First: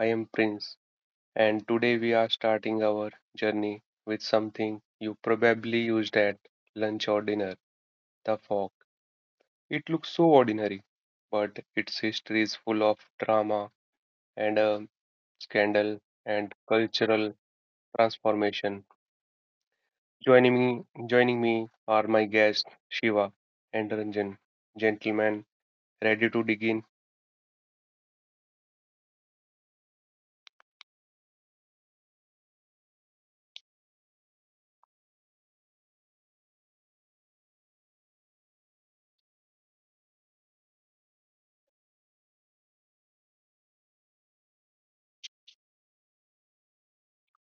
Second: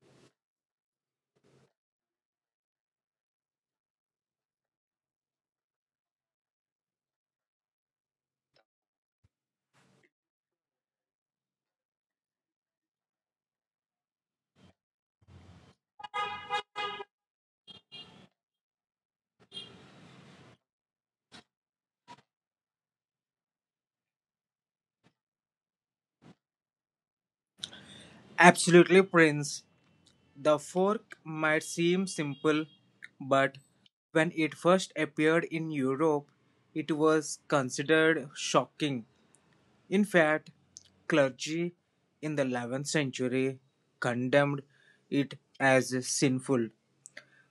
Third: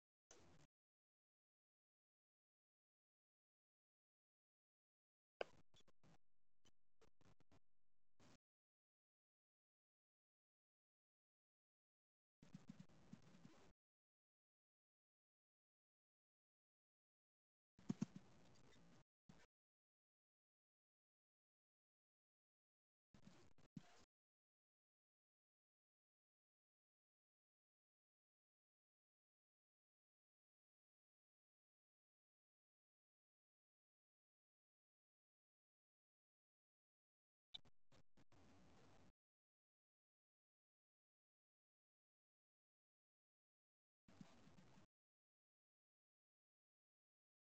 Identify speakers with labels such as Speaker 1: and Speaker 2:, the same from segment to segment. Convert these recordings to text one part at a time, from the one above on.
Speaker 1: I am Prince, and today we are starting our journey with something you probably used at lunch or dinner the fork. It looks so ordinary, but its history is full of drama and scandal and cultural transformation. Joining me, joining me are my guests Shiva and Ranjan, gentlemen ready to dig in.
Speaker 2: Absolutely, Prince. The fork might seem simple, but when it first appeared in Europe, it was considered shocking. In fact, clergy in the 11th century condemned it as sinful.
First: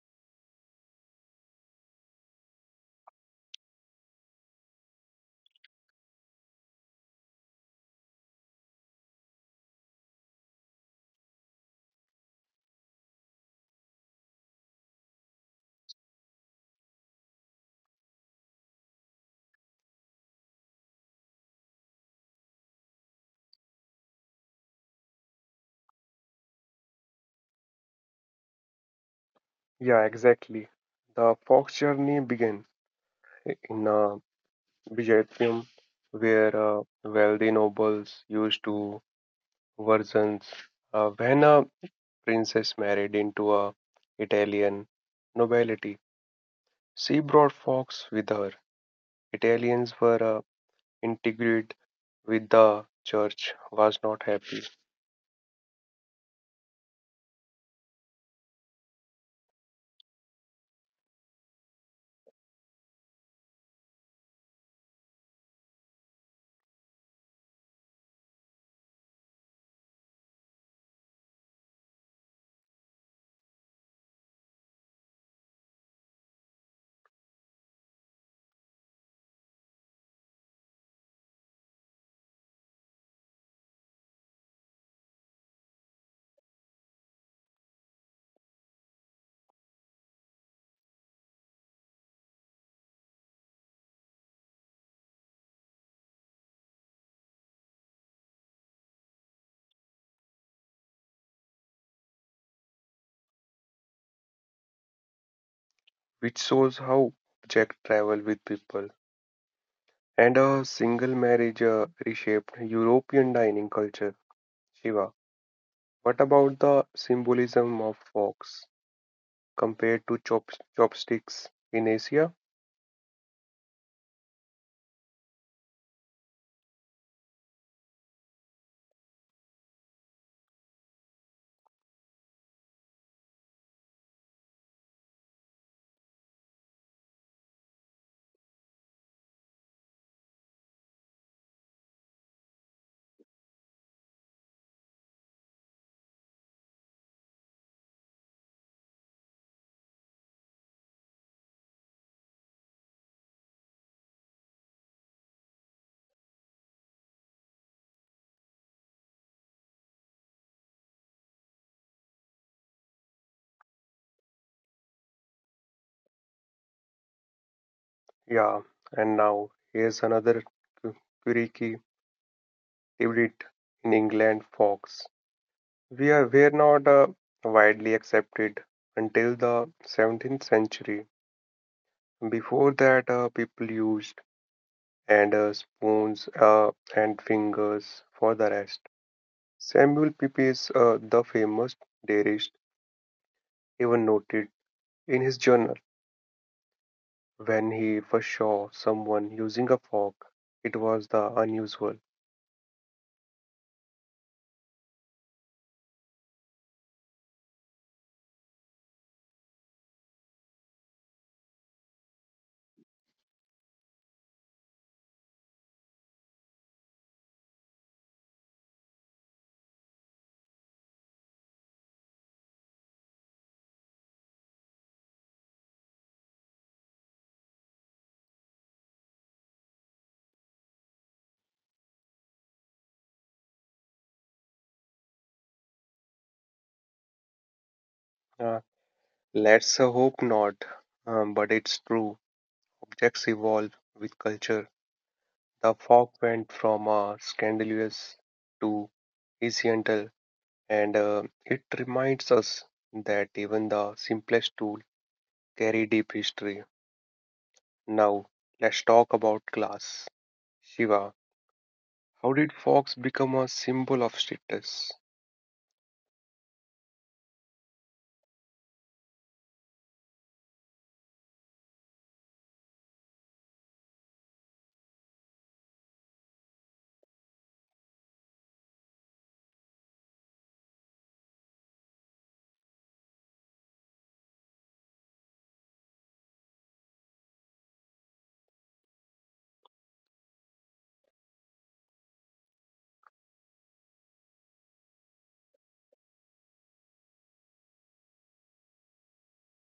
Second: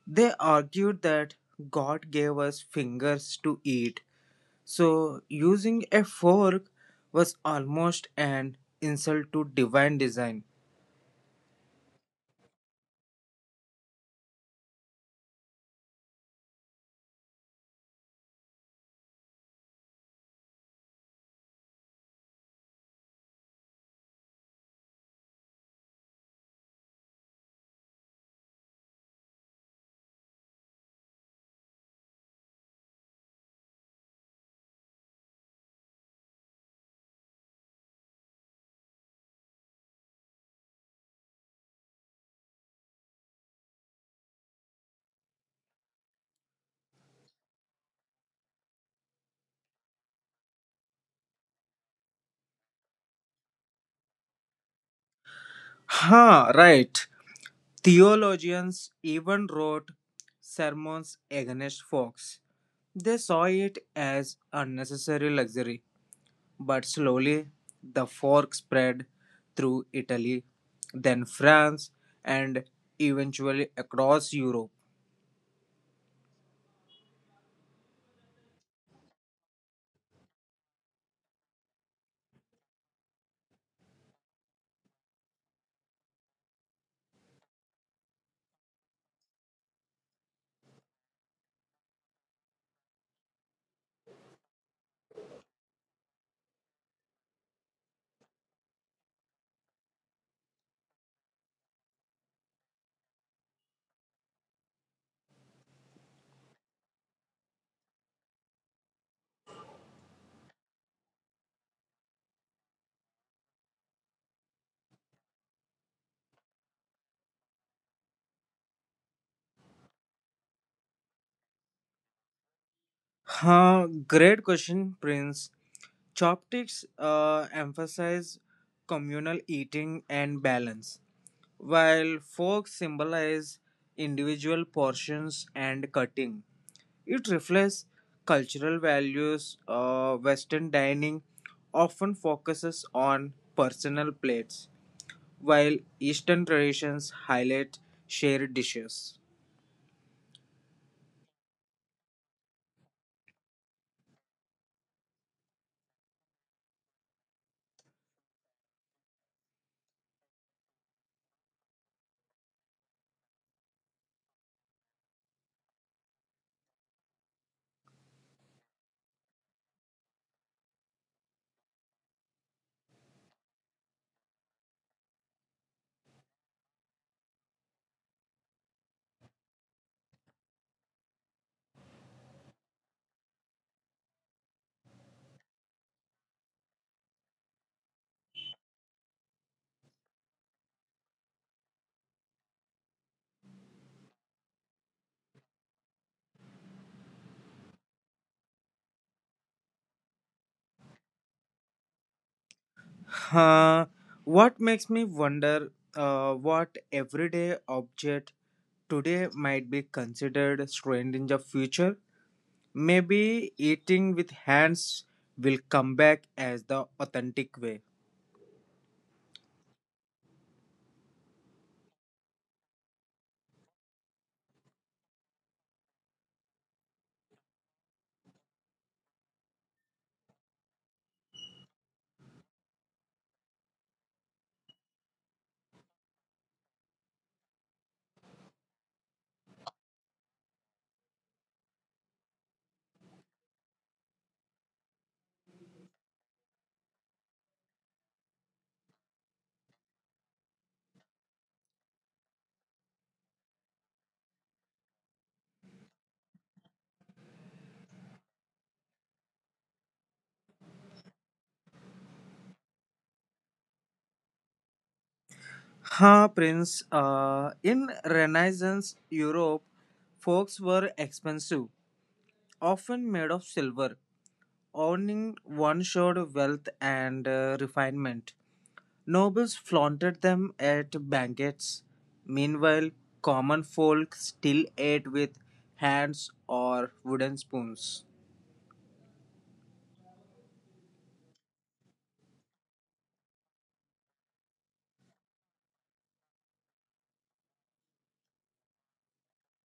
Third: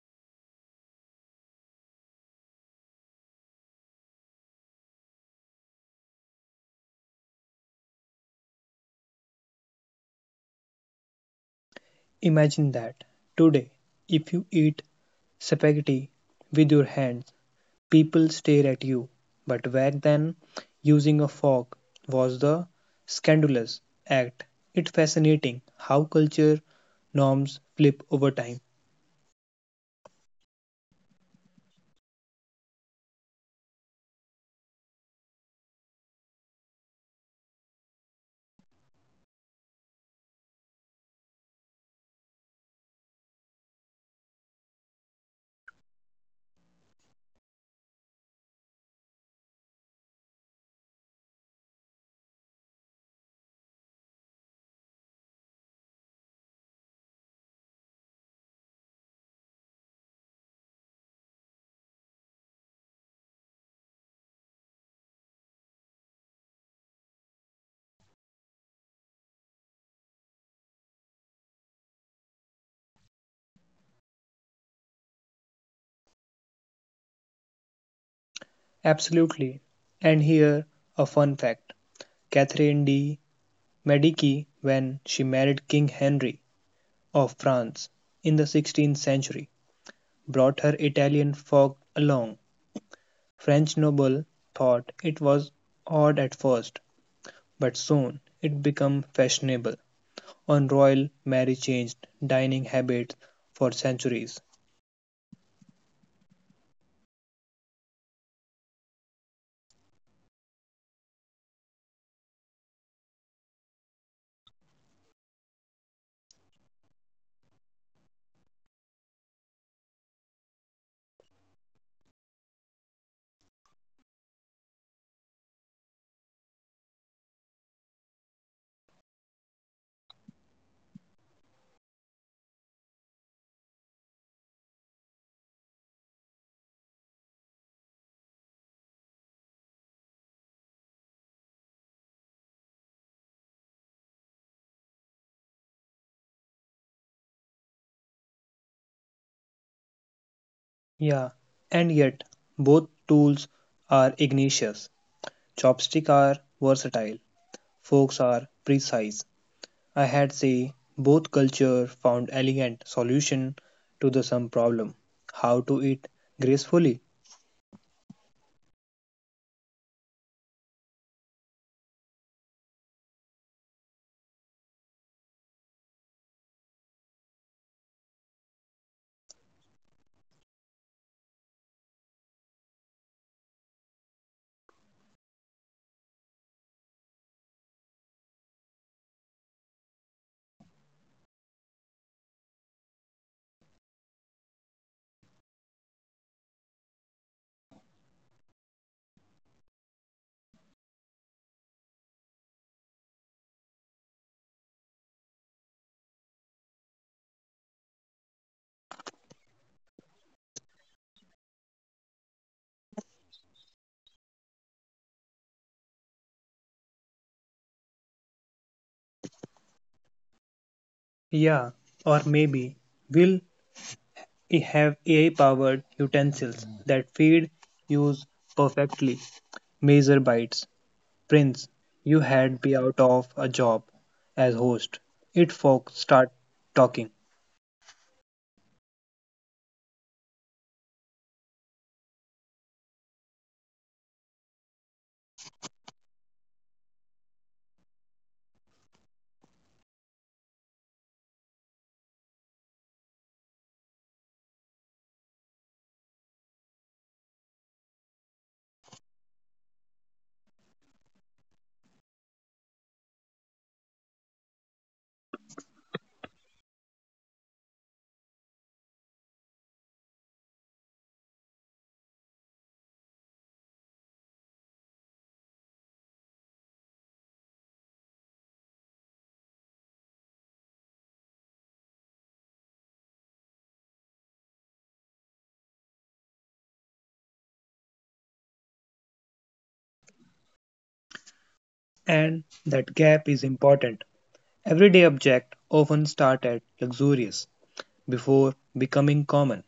Speaker 2: They argued that God gave us fingers to eat, so using a fork was almost an insult to divine design.
Speaker 3: Imagine that. Today, if you eat spaghetti with your hands, people stare at you. But back then, using a fork was the scandalous act. It's fascinating how culture norms flip over time.
Speaker 1: Yeah, exactly. The Fox journey begins in Byzantium, where wealthy nobles used to versions. When a princess married into a Italian nobility, she brought Fox with her. Italians were integrated with the church, was not happy,
Speaker 2: Ha, right. Theologians even wrote sermons against Fox. They saw it as unnecessary luxury, but slowly the fork spread through Italy, then France, and eventually across Europe.
Speaker 3: Absolutely. And here, a fun fact Catherine de' Medici, when she married King Henry of France in the 16th century, brought her Italian fork along French noble thought it was odd at first, but soon it became fashionable, and royal Mary changed dining habits for centuries.
Speaker 1: which shows how Jack traveled with people. And a single marriage reshaped European dining culture. Shiva. What about the symbolism of forks compared to chopsticks in Asia?
Speaker 2: Great question, Prince. Chopsticks emphasize communal eating and balance, while forks symbolize individual portions and cutting. It reflects cultural values. Western dining often focuses on personal plates, while Eastern traditions highlight shared dishes.
Speaker 3: Yeah, and yet both tools are ingenious. Chopsticks are versatile, forks are precise. I had say both culture found elegant solution to the same problem. How to eat gracefully?
Speaker 1: Yeah, and now here's another cu- quirky hybrid in England forks. We are were not widely accepted until the 17th century. Before that, people used and spoons and fingers for the rest. Samuel Pepys, the famous diarist, even noted in his journal when he first saw someone using a fork, it was the unusual.
Speaker 2: Huh, what makes me wonder what everyday object today might be considered strange in the future? Maybe eating with hands will come back as the authentic way.
Speaker 3: Yeah, or maybe will we have AI-powered utensils that feed use perfectly. Measure bites. Prince, you had be out of a job as host. It folk start talking.
Speaker 1: Uh, let's hope not, but it's true. Objects evolve with culture. The fork went from scandalous to essential, and it reminds us that even the simplest tool carry deep history. Now, let's talk about class. Shiva, how did forks become a symbol of status?
Speaker 2: Ha, Prince. In Renaissance Europe, forks were expensive, often made of silver. Owning one showed wealth and refinement. Nobles flaunted them at banquets. Meanwhile, common folk still ate with hands or wooden spoons.
Speaker 3: And that gap is important. Everyday objects often start at luxurious before becoming common.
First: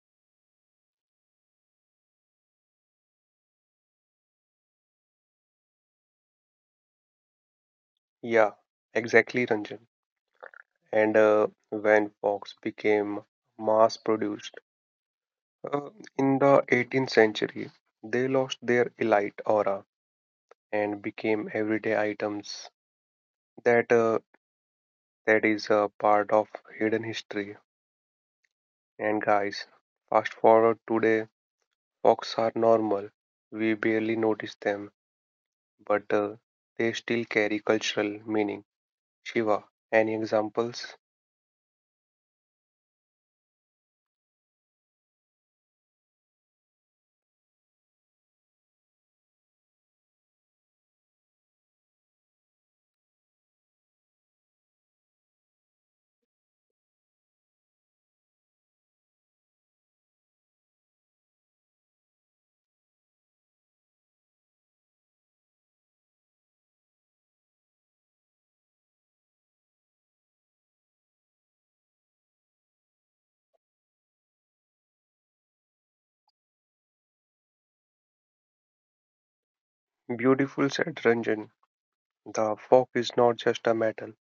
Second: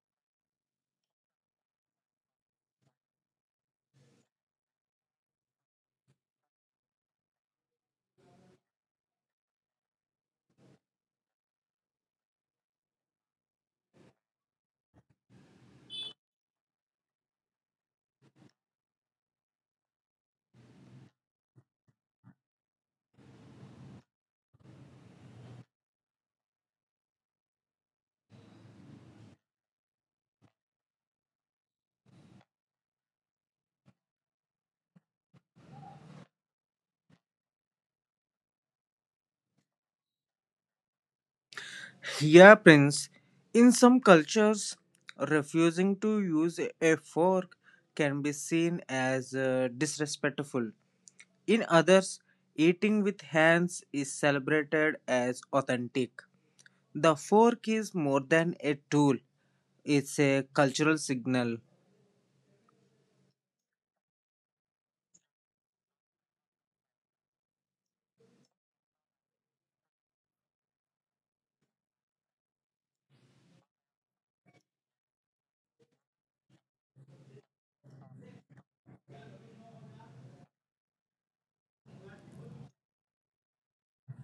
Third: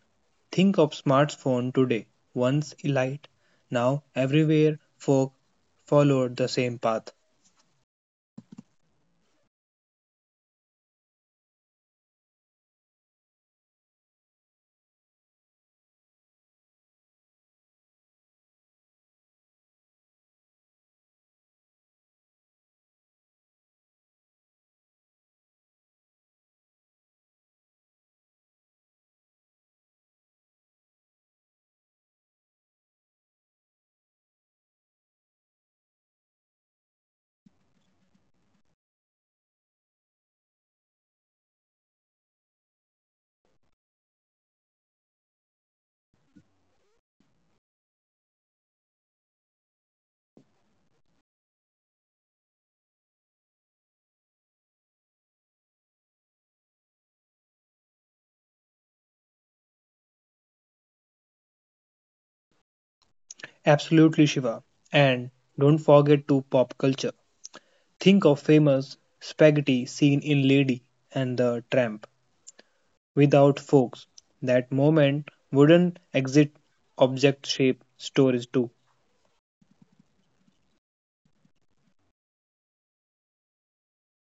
Speaker 3: Think of smartphone today, once elite, now everywhere folk followed the same path.
Speaker 1: Yeah, exactly, Ranjan, and when fox became mass produced uh, in the 18th century, they lost their elite aura and became everyday items that uh, that is a part of hidden history. And guys, fast forward today, fox are normal, we barely notice them, but they still carry cultural meaning. Shiva, any examples?
Speaker 2: Yeah, Prince. In some cultures, refusing to use a fork can be seen as disrespectful. In others, eating with hands is celebrated as authentic. The fork is more than a tool, it's a cultural signal.
Speaker 3: Absolutely, Shiva. And don't forget to pop culture. Think of famous spaghetti scene in Lady and the Tramp. Without forks, that moment wouldn't exist object shape stories too.
Speaker 1: Beautiful said, Ranjan. The fork is not just a metal.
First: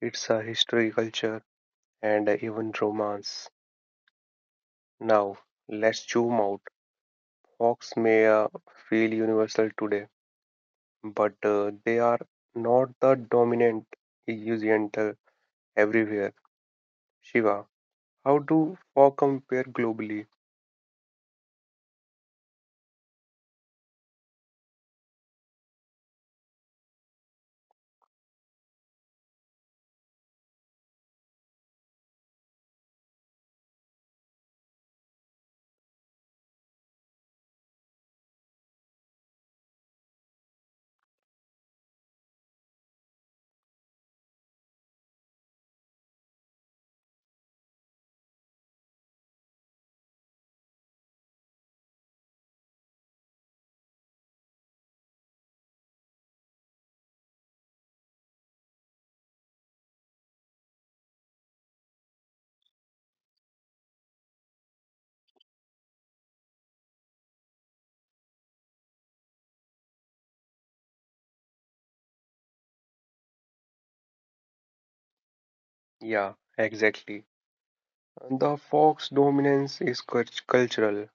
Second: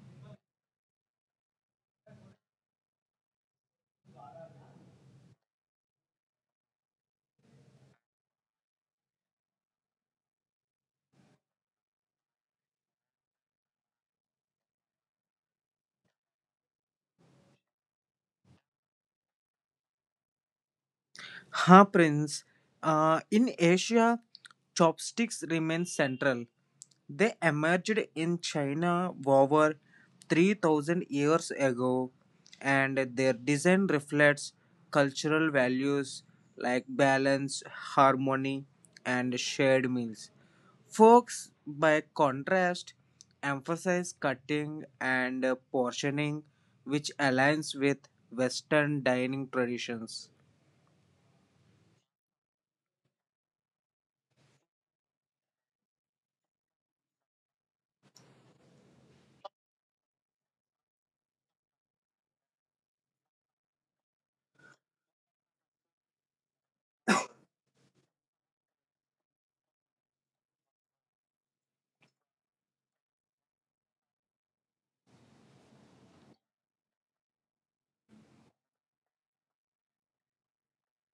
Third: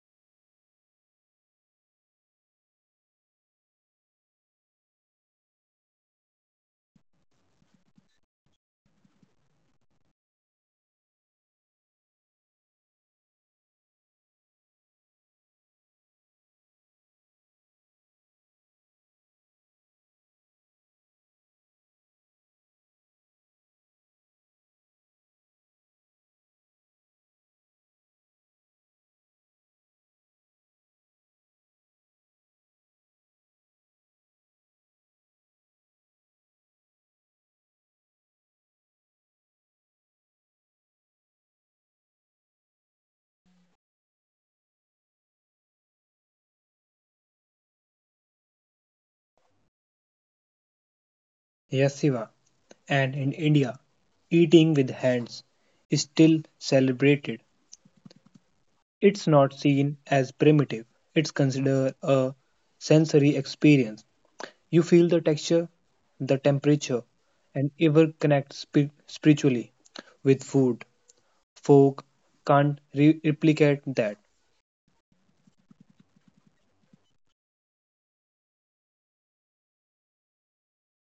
Speaker 1: It's a history, culture, and even romance. Now, let's zoom out. Hawks may feel universal today, but they are not the dominant usant everywhere. Shiva, how do fog compare globally?
Speaker 2: Ha, Prince. In Asia, chopsticks remain central. They emerged in China over 3,000 years ago, and their design reflects cultural values like balance, harmony, and shared meals. Forks, by contrast, emphasize cutting and portioning, which aligns with Western dining traditions.
Speaker 3: Yes, Shiva. And in India, eating with hands is still celebrated. It's not seen as primitive, it's considered a sensory experience. You feel the texture, the temperature, and ever connect spiritually with food. Folk can't replicate that.
Speaker 1: Yeah, exactly. The fog's dominance is cultural,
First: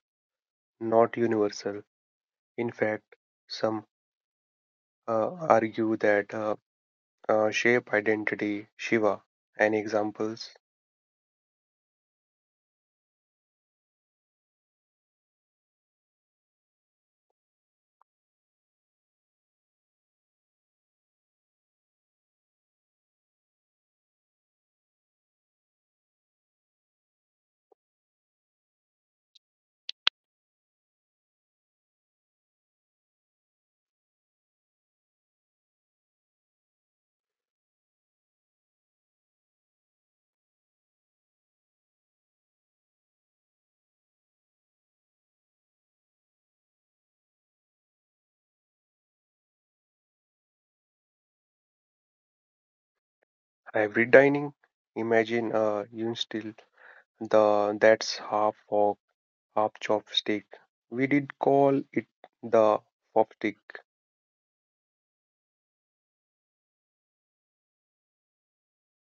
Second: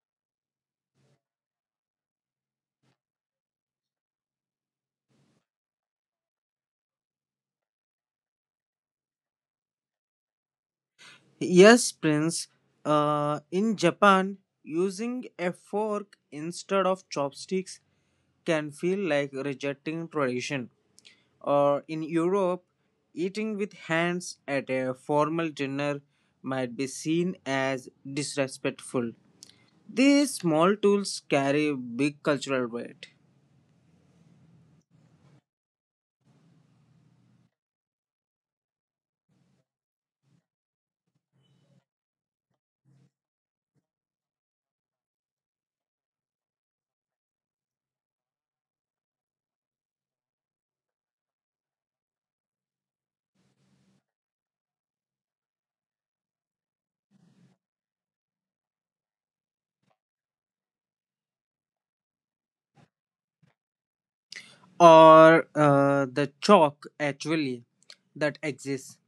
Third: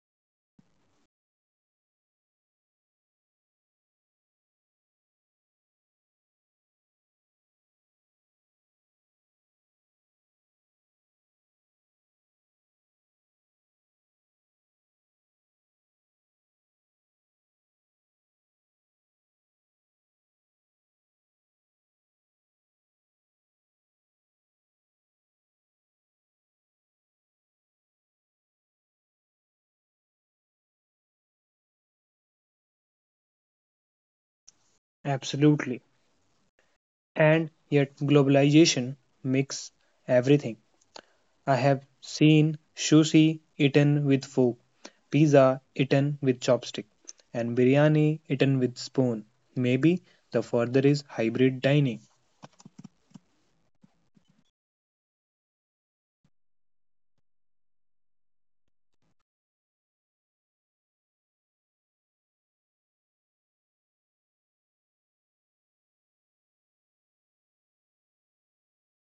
Speaker 1: not universal. In fact, some uh, argue that shape identity. Shiva, any examples?
Speaker 2: Yes, Prince. In Japan, using a fork instead of chopsticks can feel like rejecting tradition. Or in Europe, eating with hands at a formal dinner might be seen as disrespectful. These small tools carry big cultural weight.
Speaker 3: Absolutely. And yet, globalization makes everything. I have seen sushi eaten with fork, pizza eaten with chopstick, and biryani eaten with spoon. Maybe the further is hybrid dining.
Speaker 1: Hybrid dining. Imagine a yun still the that's half fork, half chopstick. We did call it the forkstick,
Speaker 2: Or the chalk, actually, that exists.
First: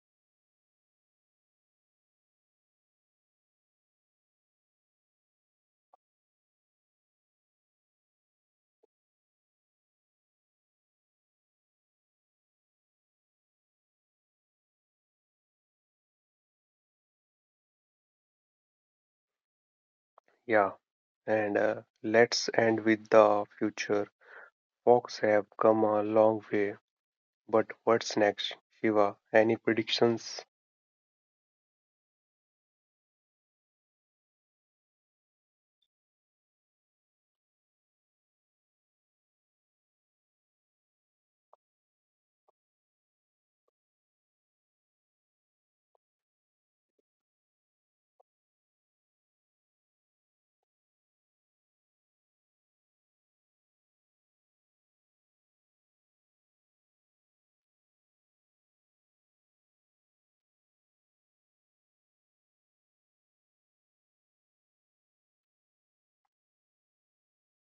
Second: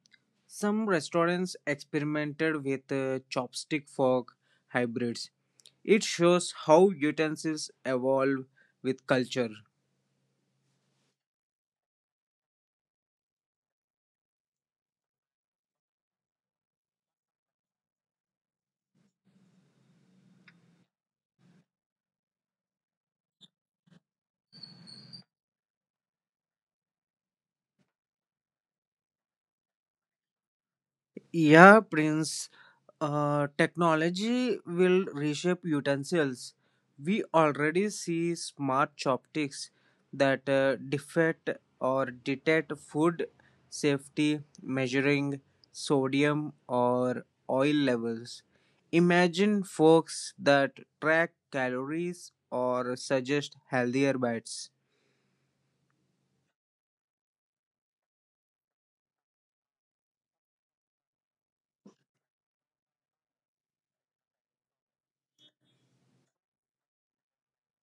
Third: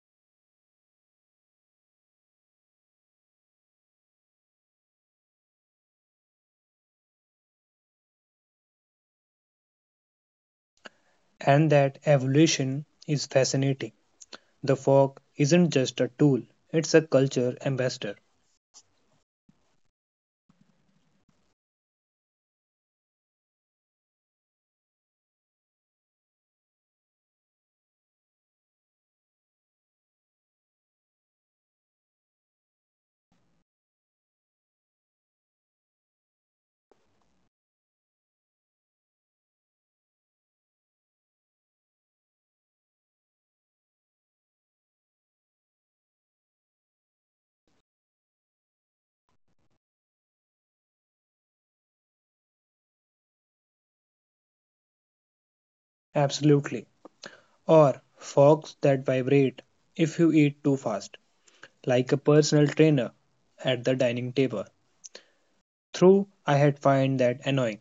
Speaker 2: Some restaurants experimented with chopstick fork hybrids. It shows how utensils evolve with culture.
Speaker 3: And that evolution is fascinating. The fork isn't just a tool, it's a culture ambassador.
Speaker 1: yeah. And let's end with the future. Forks have come a long way, but what's next, Shiva? Any predictions?
Speaker 2: Yeah, Prince. Technology will reshape utensils. We already see smart chopsticks that defect or detect food safety, measuring sodium or oil levels. Imagine forks that track calories or suggest healthier bites.
Speaker 3: Absolutely. Or forks that vibrate if you eat too fast, like a personal trainer at the dining table. Through, I had find that annoying.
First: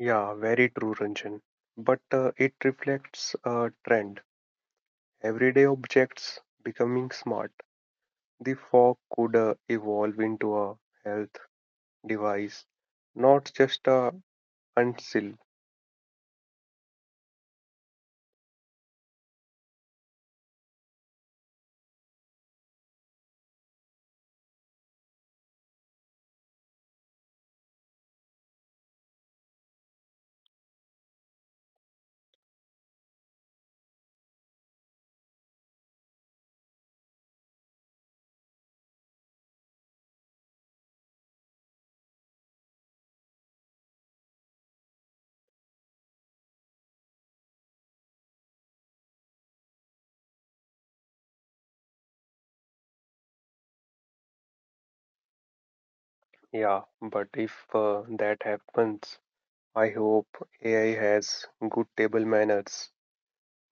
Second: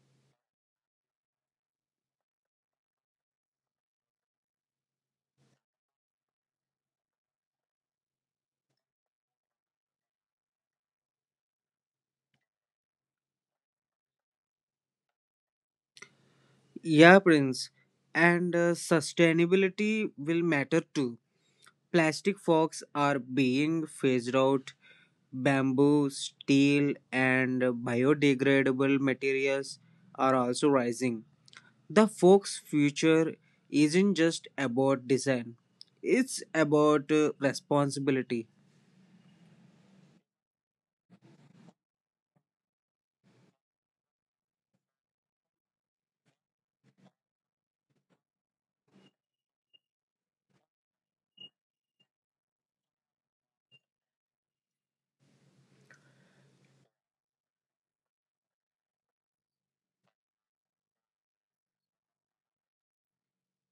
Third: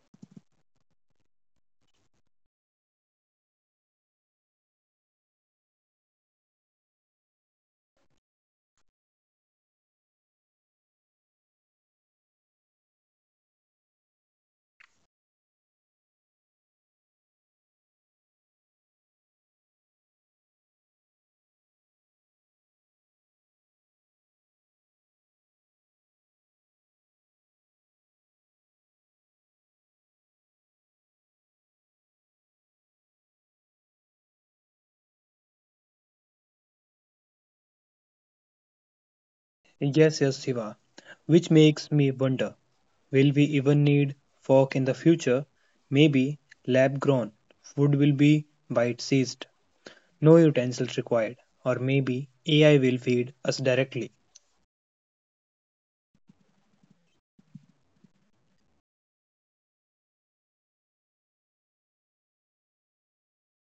Speaker 1: Yeah, very true, Ranjan. But it reflects a trend. Everyday objects becoming smart. The fork could evolve into a health device, not just a uncill.
Speaker 2: Yeah, Prince. And sustainability will matter too. Plastic forks are being phased out. Bamboo, steel, and biodegradable materials are also rising. The fork's future isn't just about design, it's about responsibility.
Speaker 3: Yes, yes, Shiva. Which makes me wonder, will we even need fork in the future? Maybe lab grown food will be bite seized, no utensils required, or maybe AI will feed us directly.
Speaker 1: Yeah, but if that happens, I hope AI has good table manners.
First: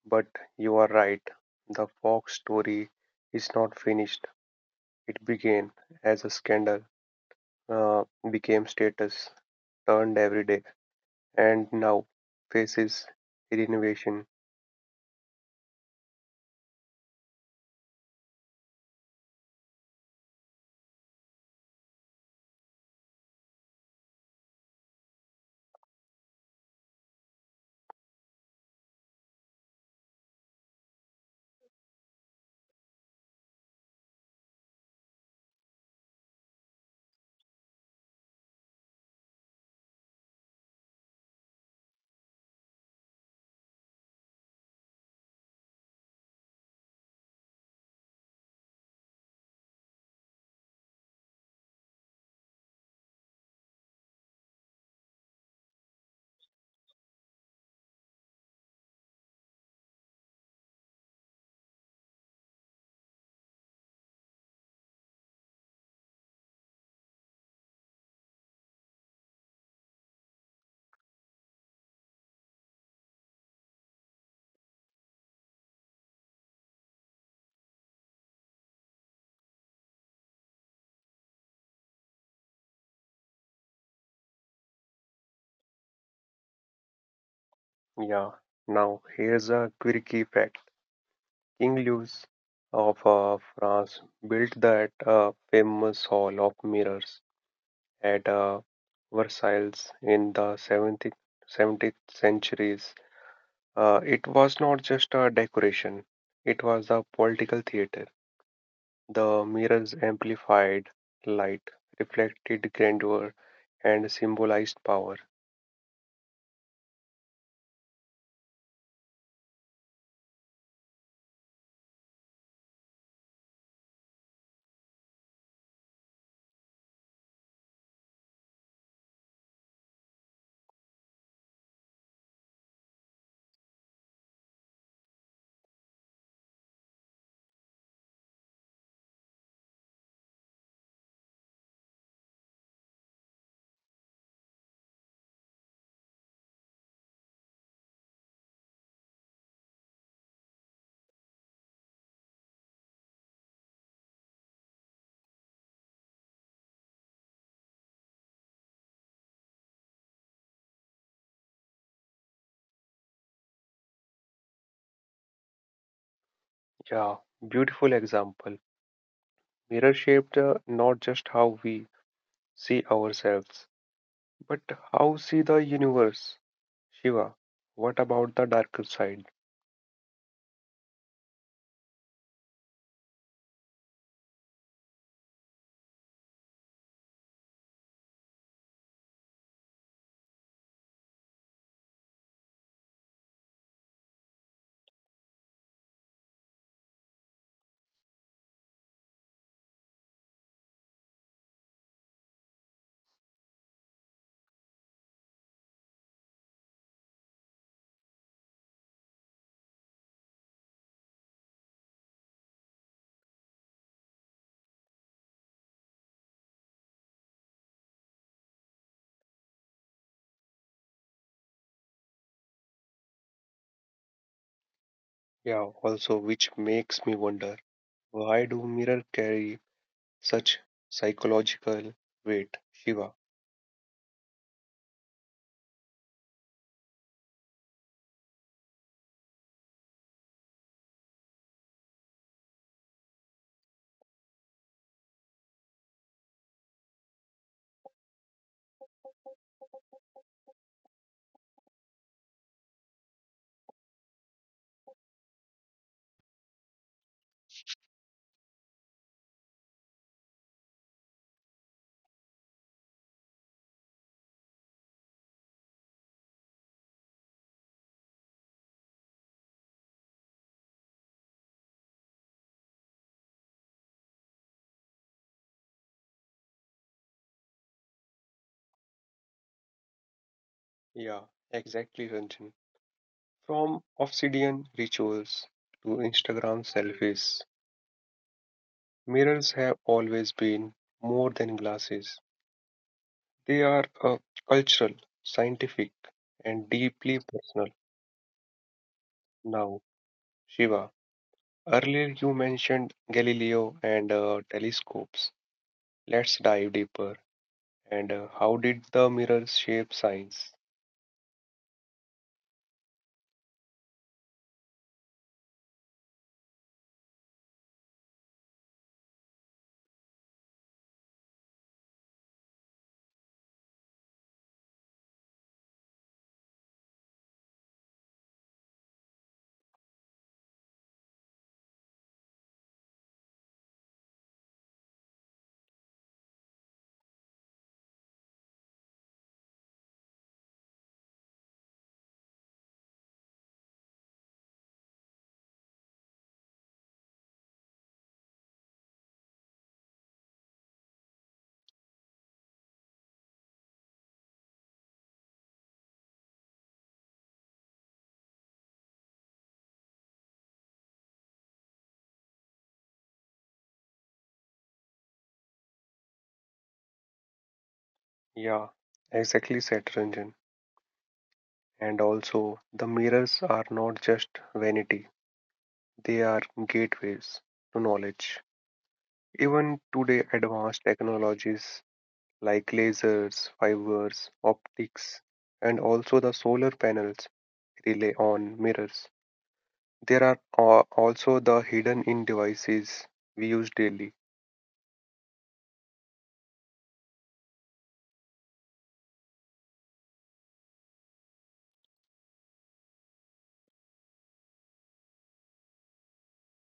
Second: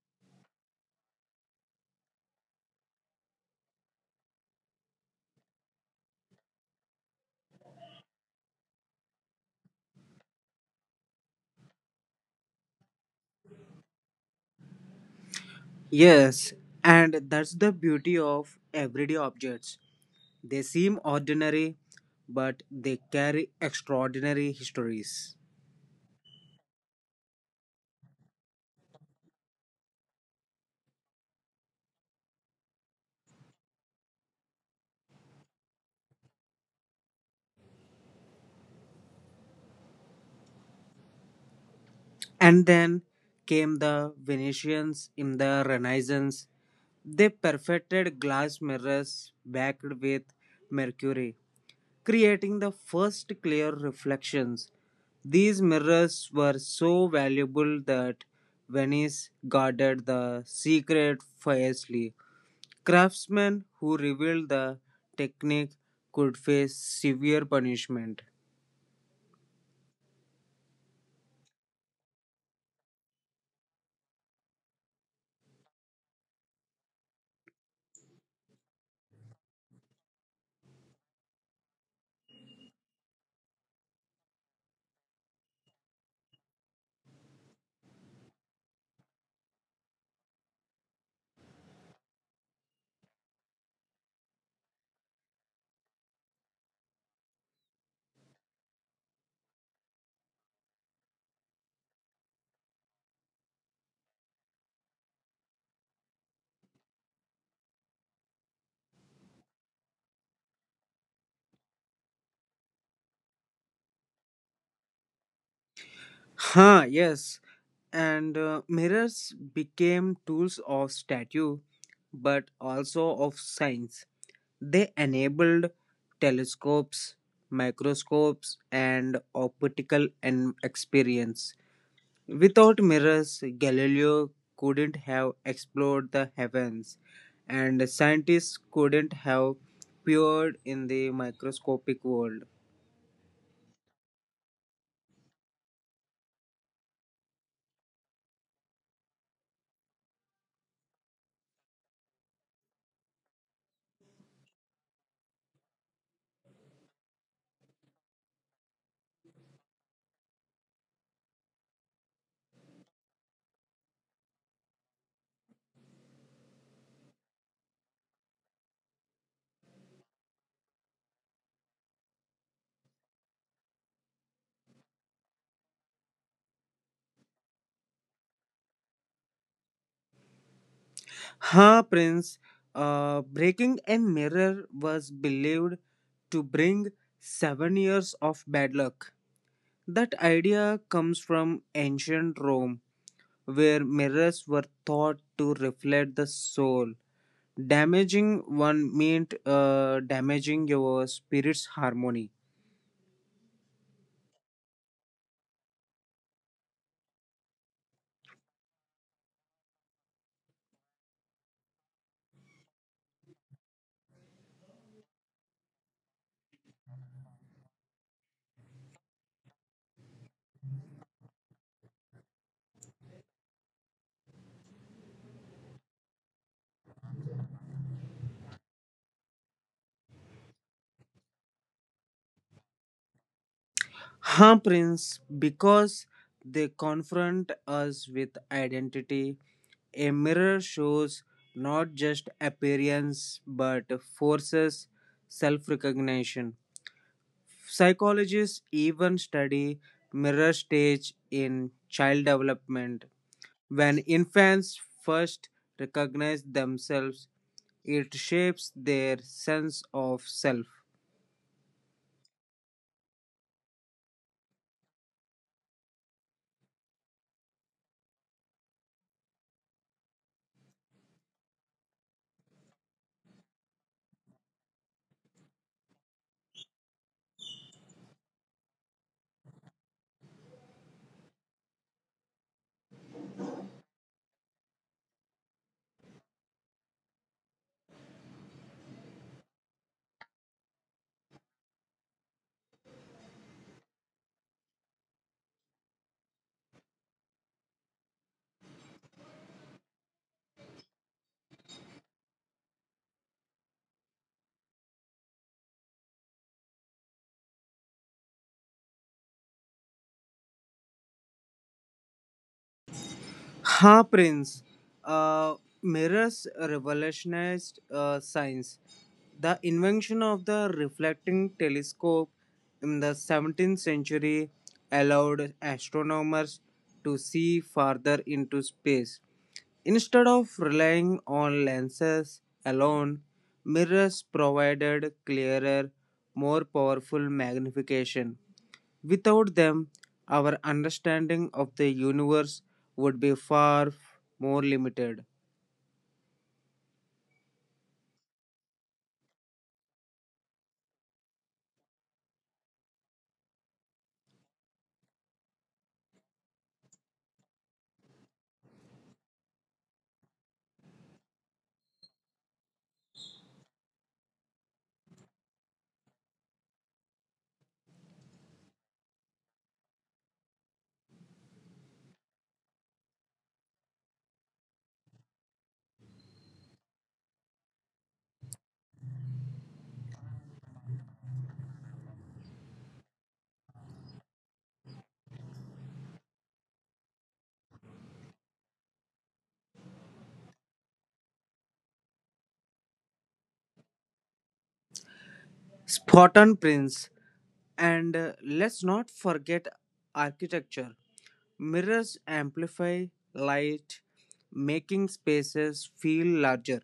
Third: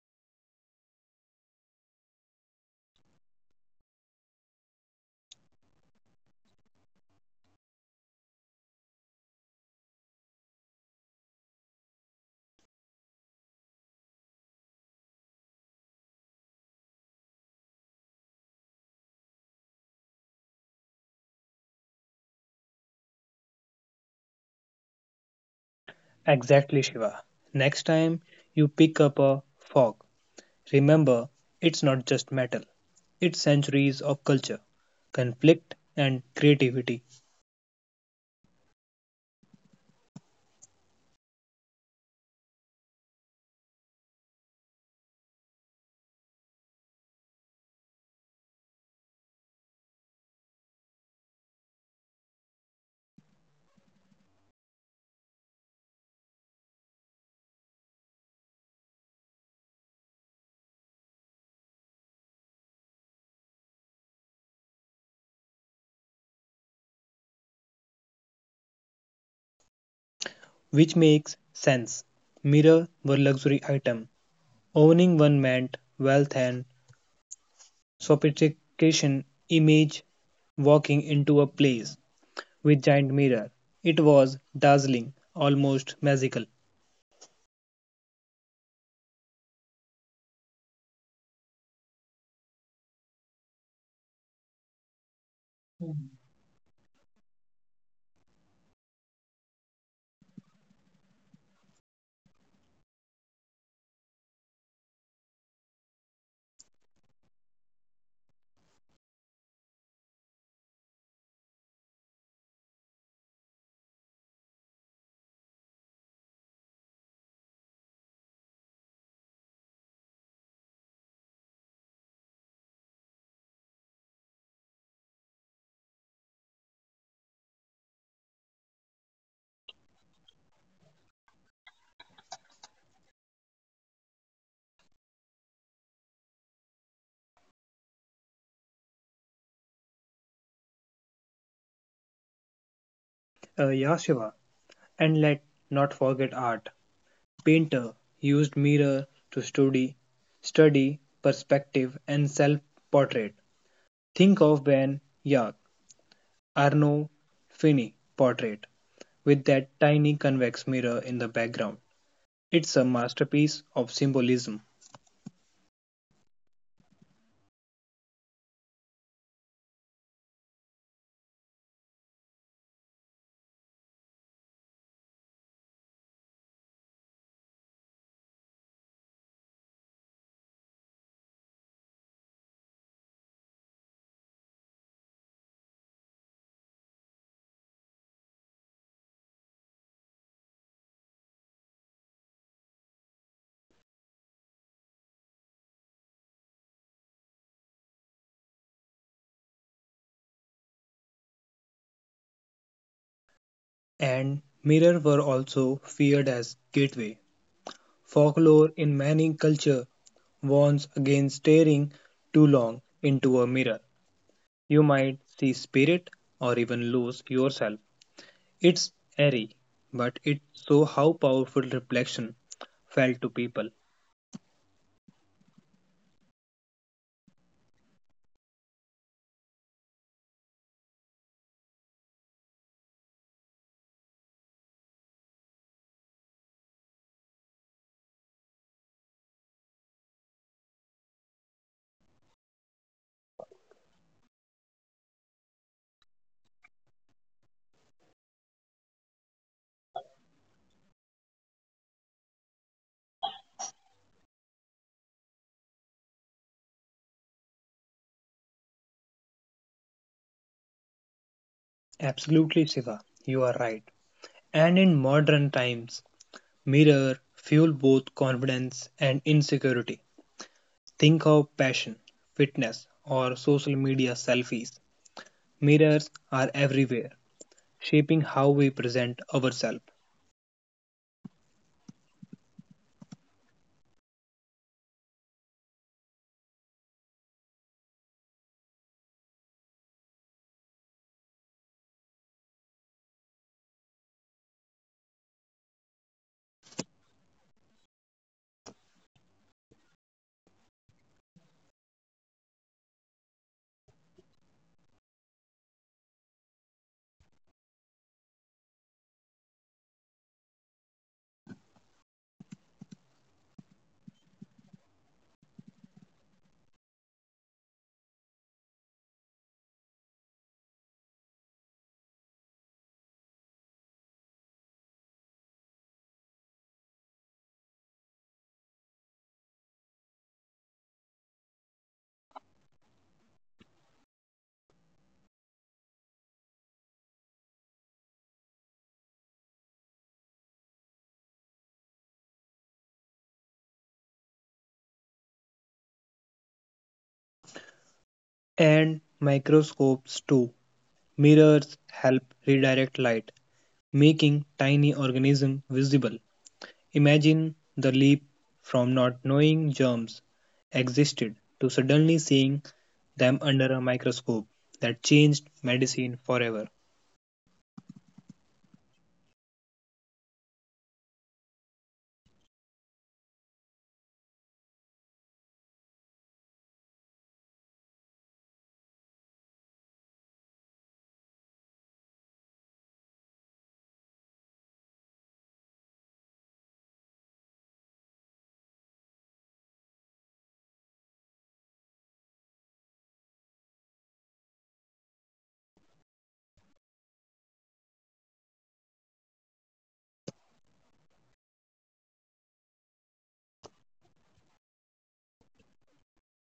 Speaker 1: But you are right, the Fox story is not finished. It began as a scandal, uh, became status, turned every day, and now faces renovation.
Speaker 2: Yes, and that's the beauty of everyday objects. They seem ordinary, but they carry extraordinary histories.
Speaker 3: Exactly, Shiva. Next time you pick up a fog, remember it's not just metal, it's centuries of culture, conflict, and creativity,
Speaker 2: And then came the Venetians in the Renaissance. They perfected glass mirrors backed with mercury, creating the first clear reflections. These mirrors were so valuable that Venice guarded the secret fiercely. Craftsmen who revealed the technique could face severe punishment.
Speaker 3: which makes sense. Mirror were luxury item. Owning one meant wealth and sophistication. Image walking into a place with giant mirror. It was dazzling, almost magical.
Speaker 1: Yeah, now here's a quirky fact. King Louis of France built that famous Hall of Mirrors at Versailles in the 17th centuries. It was not just a decoration, it was a political theater. The mirrors amplified light, reflected grandeur, and symbolized power.
Speaker 2: Ha, yes, and mirrors became tools of statue but also of science. They enabled telescopes, microscopes, and optical and experience. Without mirrors, Galileo couldn't have explored the heavens, and scientists couldn't have peered in the microscopic world.
Speaker 3: Yeah, Shiva. And let not forget art. Painter used mirror to study perspective and self-portrait. Think of Van Eyck, Arno Fini portrait with that tiny convex mirror in the background. It's a masterpiece of symbolism.
Speaker 1: Yeah, beautiful example. Mirror shaped not just how we see ourselves, but how see the universe? Shiva, what about the darker side?
Speaker 2: Ha, Prince. Breaking a mirror was believed to bring 7 years of bad luck. That idea comes from ancient Rome, where mirrors were thought to reflect the soul. Damaging one meant damaging your spirit's harmony.
Speaker 3: And mirrors were also feared as gateway. Folklore in many cultures warns against staring too long into a mirror. You might see spirit or even lose yourself. It's airy, but it show how powerful reflection felt to people.
Speaker 1: Yeah, also, which makes me wonder why do mirrors carry such psychological weight? Shiva,
Speaker 2: Prince, because they confront us with identity. A mirror shows not just appearance but forces self recognition. Psychologists even study mirror stage in child development. When infants first recognize themselves, it shapes their sense of self.
Speaker 3: Absolutely, Shiva, you are right. And in modern times, mirror fuel both confidence and insecurity. Think of passion, fitness, or social media selfies. Mirrors are everywhere, shaping how we present ourselves.
Speaker 1: yeah, exactly, Ranjan. From obsidian rituals to Instagram selfies, mirrors have always been more than glasses. They are cultural, scientific, and deeply personal. Now, Shiva, earlier, you mentioned Galileo and telescopes. Let's dive deeper. And how did the mirrors shape science?
Speaker 2: हाँ, Prince. Uh, Mirrors revolutionized science. The invention of the reflecting telescope in the 17th century allowed astronomers to see farther into space. Instead of relying on lenses alone, mirrors provided clearer, more powerful magnification. Without them, our understanding of the universe would be far more limited.
Speaker 3: And microscopes too. Mirrors help redirect light, making tiny organisms visible. Imagine the leap from not knowing germs existed to suddenly seeing them under a microscope that changed medicine forever.
Speaker 1: Yeah, exactly, Satranjan. And also, the mirrors are not just vanity, they are gateways to knowledge. Even today, advanced technologies like lasers, fibers, optics, and also the solar panels rely on mirrors. There are also the hidden in devices we use daily.
Speaker 2: Spot on, Prince. And let's not forget architecture. Mirrors amplify light, making spaces feel larger.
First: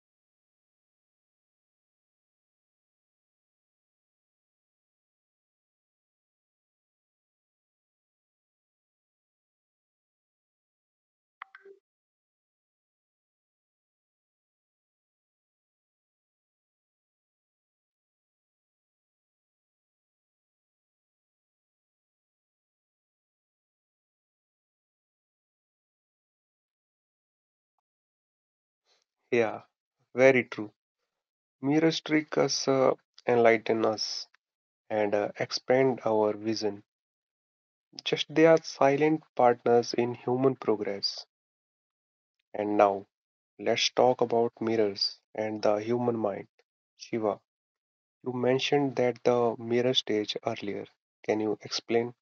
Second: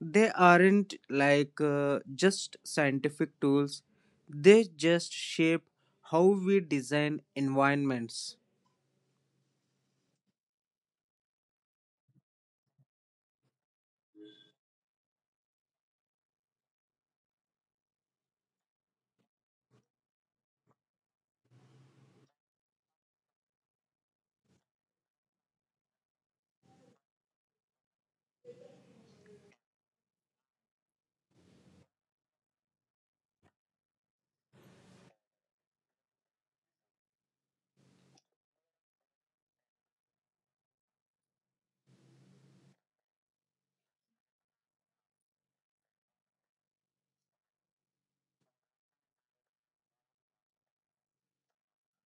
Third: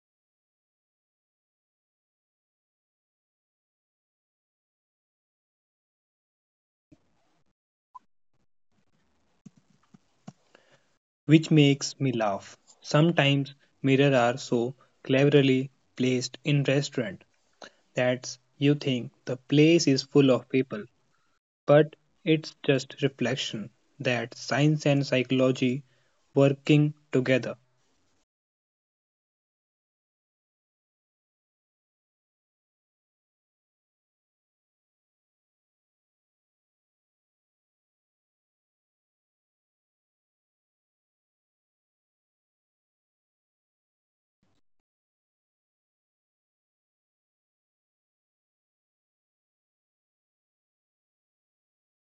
Speaker 2: They aren't like just scientific tools, they just shape how we design environments.
Speaker 3: Which makes me laugh. Sometimes mirrors are so cleverly placed in restaurants that you think the place is full of people, but it's just reflection that science and psychology working together.
Speaker 1: Yeah, very true. Mirrors trick us, enlighten us, and expand our vision. Just they are silent partners in human progress. And now, let's talk about mirrors and the human mind. Shiva, you mentioned that the mirror stage earlier. Can you explain?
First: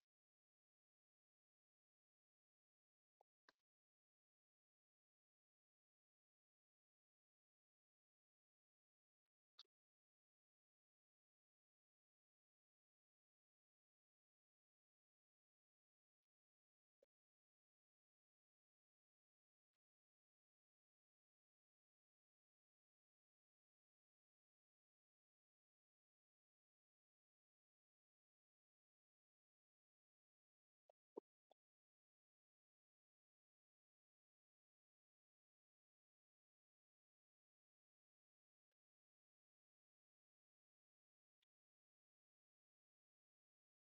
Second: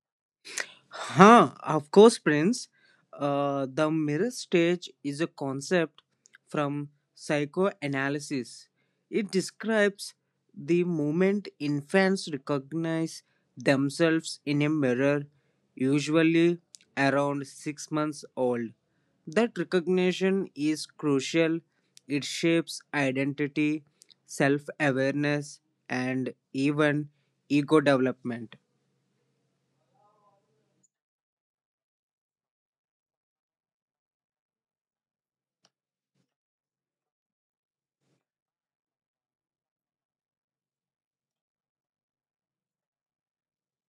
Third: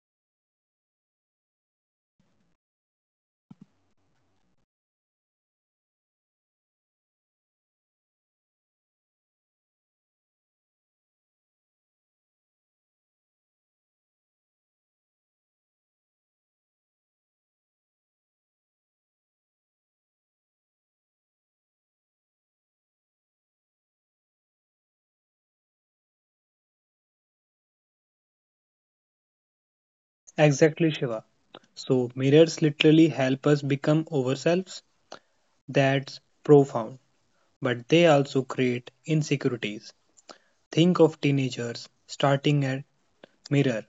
Speaker 2: Of course, Prince. The mirror stage is a concept from psychoanalysis. It describes the moment infants recognize themselves in a mirror, usually around 6 months old. That recognition is crucial. It shapes identity, self awareness, and even ego development.
Speaker 3: Exactly, Shiva. So, mirrors literally help us become ourselves. That's profound. But they also create insecurities. Think of teenagers starting at mirror,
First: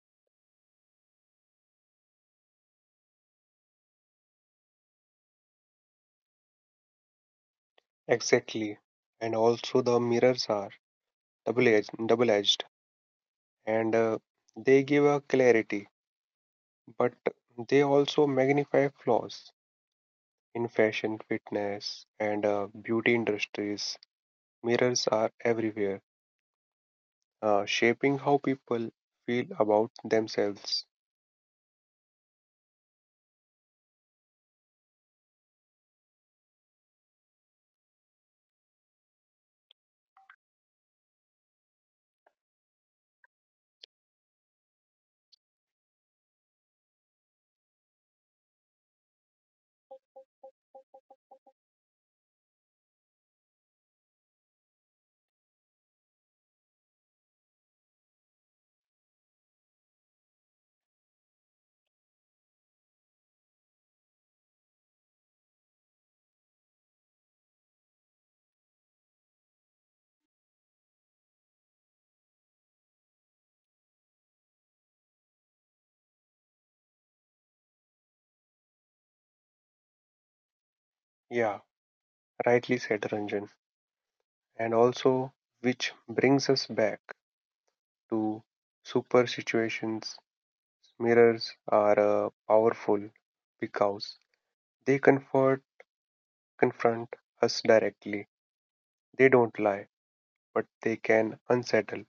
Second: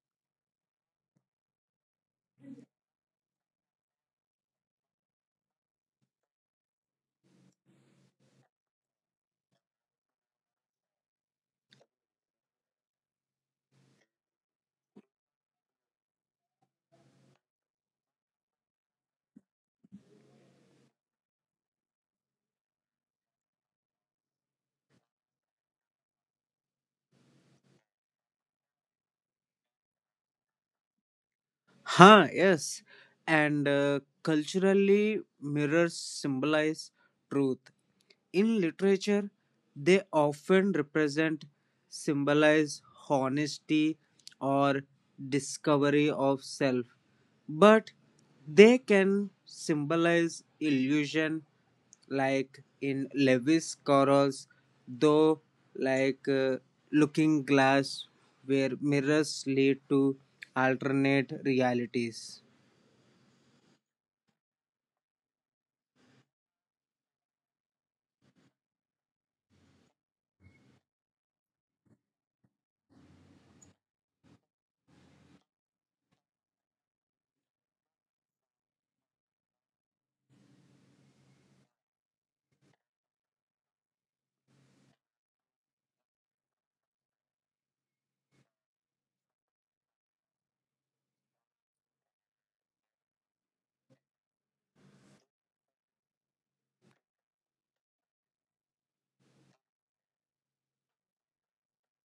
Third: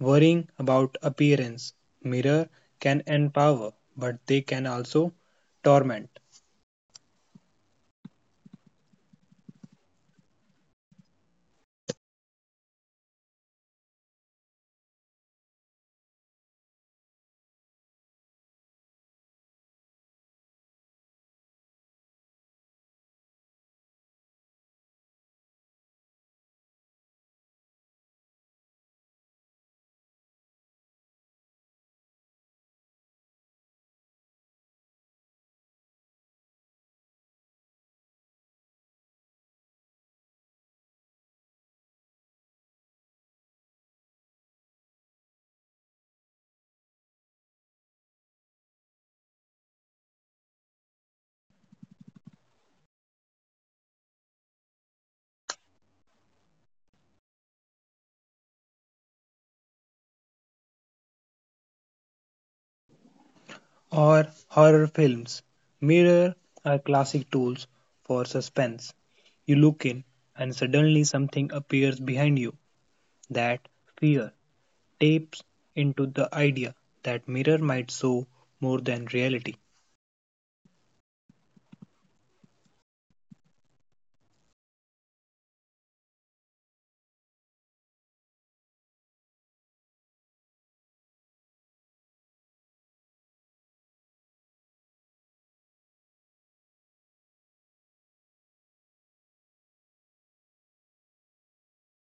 Speaker 3: worrying about appearance. Mirror can empower, but they can also torment.
Speaker 1: Exactly. And also, the mirrors are double edged and they give a clarity but they also magnify flaws in fashion, fitness, and beauty industries. Mirrors are everywhere, shaping how people feel about themselves.
Speaker 2: Yes. And culturally, mirrors symbolize truth. In literature, they often represent, symbolize honesty or discovery of self. But they can symbolize illusion, like in Lewis Carroll's though like Looking Glass, where mirrors lead to alternate realities.
Speaker 3: Or horror films. Mirror are classic tools for suspense. You look in, and suddenly something appears behind you that fear tapes into the idea that mirror might show more than reality.
Speaker 1: Yeah, rightly said, Ranjan. And also, which brings us back to super situations. Mirrors are powerful because they comfort, confront us directly. They don't lie, but they can unsettle.